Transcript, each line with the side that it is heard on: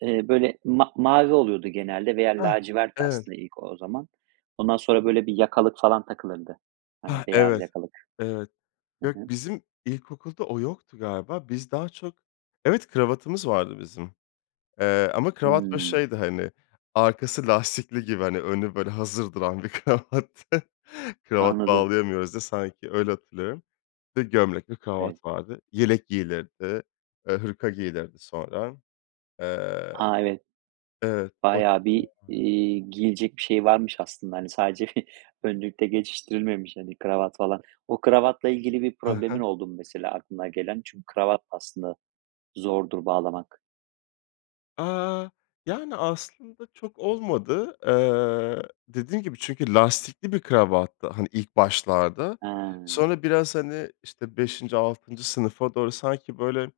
right: Eee, böyle, ma mavi oluyordu genelde veya
left: Ah,
right: lacivertti
left: evet.
right: aslında ilk o zaman. Ondan sonra böyle bir yakalık falan takılırdı.
left: Hah,
right: Hani beyaz
left: evet,
right: yakalık.
left: evet.
right: Hı
left: Yok,
right: hı.
left: bizim ilkokulda o yoktu galiba. Biz daha çok Evet, kravatımız vardı bizim, eee, ama kravat böyle
right: Hıı.
left: şeydi hani, arkası lastikli gibi hani önü böyle hazır duran bir kravattı. Kravat
right: Anladım.
left: bağlayamıyoruz diye. Sanki, öyle hatırlıyorum. Bir de gömlek ve
right: Evet.
left: kravat vardı. Yelek giyilirdi, eee, hırka giyilirdi sonra. Eee
right: A, evet.
left: Evet. [unintelligible]
right: Bayağı bir,
left: Vardı.
right: iii, giyilecek bir şeyi varmış aslında. Hani sadece bir önlükle geçiştirilmemiş hani kravat falan. O kravatla ilgili bir
left: Hı
right: problemin
left: hı.
right: oldu mu mesela aklına gelen? Çünkü kravat, aslında, zordur bağlamak.
left: Aaa, yani aslında çok olmadı. Eee, dediğim gibi çünkü lastikli bir kravattı, hani, ilk başlarda.
right: Hıı.
left: Sonra biraz hani işte, 5. 6. sınıfa doğru sanki böyle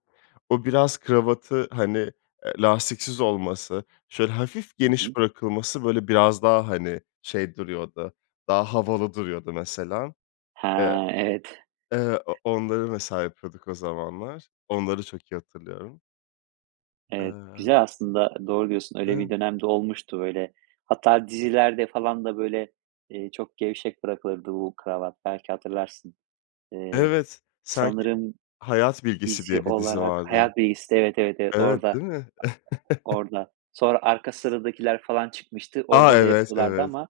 left: o biraz kravatı hani, eee, lastiksiz olması, şöyle hafif
right: Hı
left: geniş
right: hı.
left: bırakılması böyle biraz daha hani şey duruyordu, daha havalı duruyordu mesela.
right: He,
left: E
right: evet.
left: eee, o onları mesela yapıyorduk o zamanlar. Onları çok iyi hatırlıyorum.
right: Evet,
left: Eee
right: güzel aslında, doğru diyorsun öyle
left: Iıı
right: bir dönem de olmuştu, böyle hatta dizilerde falan da böyle, eee, çok gevşek bırakılırdı bu kravat belki hatırlarsın. Eee,
left: Evet, sanki
right: sanırım
left: Hayat Bilgisi
right: dizi
left: diye bir dizi
right: olarak
left: vardı.
right: Hayat Bilgisi'nde Evet, evet, evet,
left: Evet,
right: orada
left: değil mi?
right: orada sonra Arka Sıradakiler falan çıkmıştı.
left: A,
right: Orada da
left: evet,
right: yapıyorlardı
left: evet.
right: ama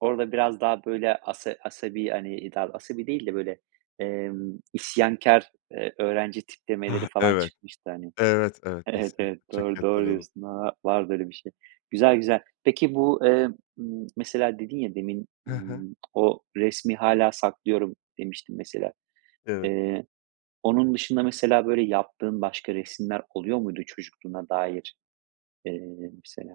right: orada biraz daha böyle asa asabi hani i dav asabi değil de böyle, emm, isyankâr, eee, öğrenci tiplemeleri
left: Hah,
right: falan
left: evet.
right: çıkmıştı hani.
left: Evet, evet,
right: Evet
left: kesinlikle.
right: evet,
left: Çok iyi
right: doğru. Doğru
left: hatırladım.
right: diyorsun. A vardı öyle bir şey. Güzel güzel. Peki bu, eee, ımm, mesela dedin ya demin,
left: Hı hı.
right: ımm, o resmi hâlâ saklıyorum demiştin mesela.
left: Evet.
right: Eee, onun dışında mesela böyle yaptığın başka resimler oluyor muydu çocukluğuna dair, eee, mesela?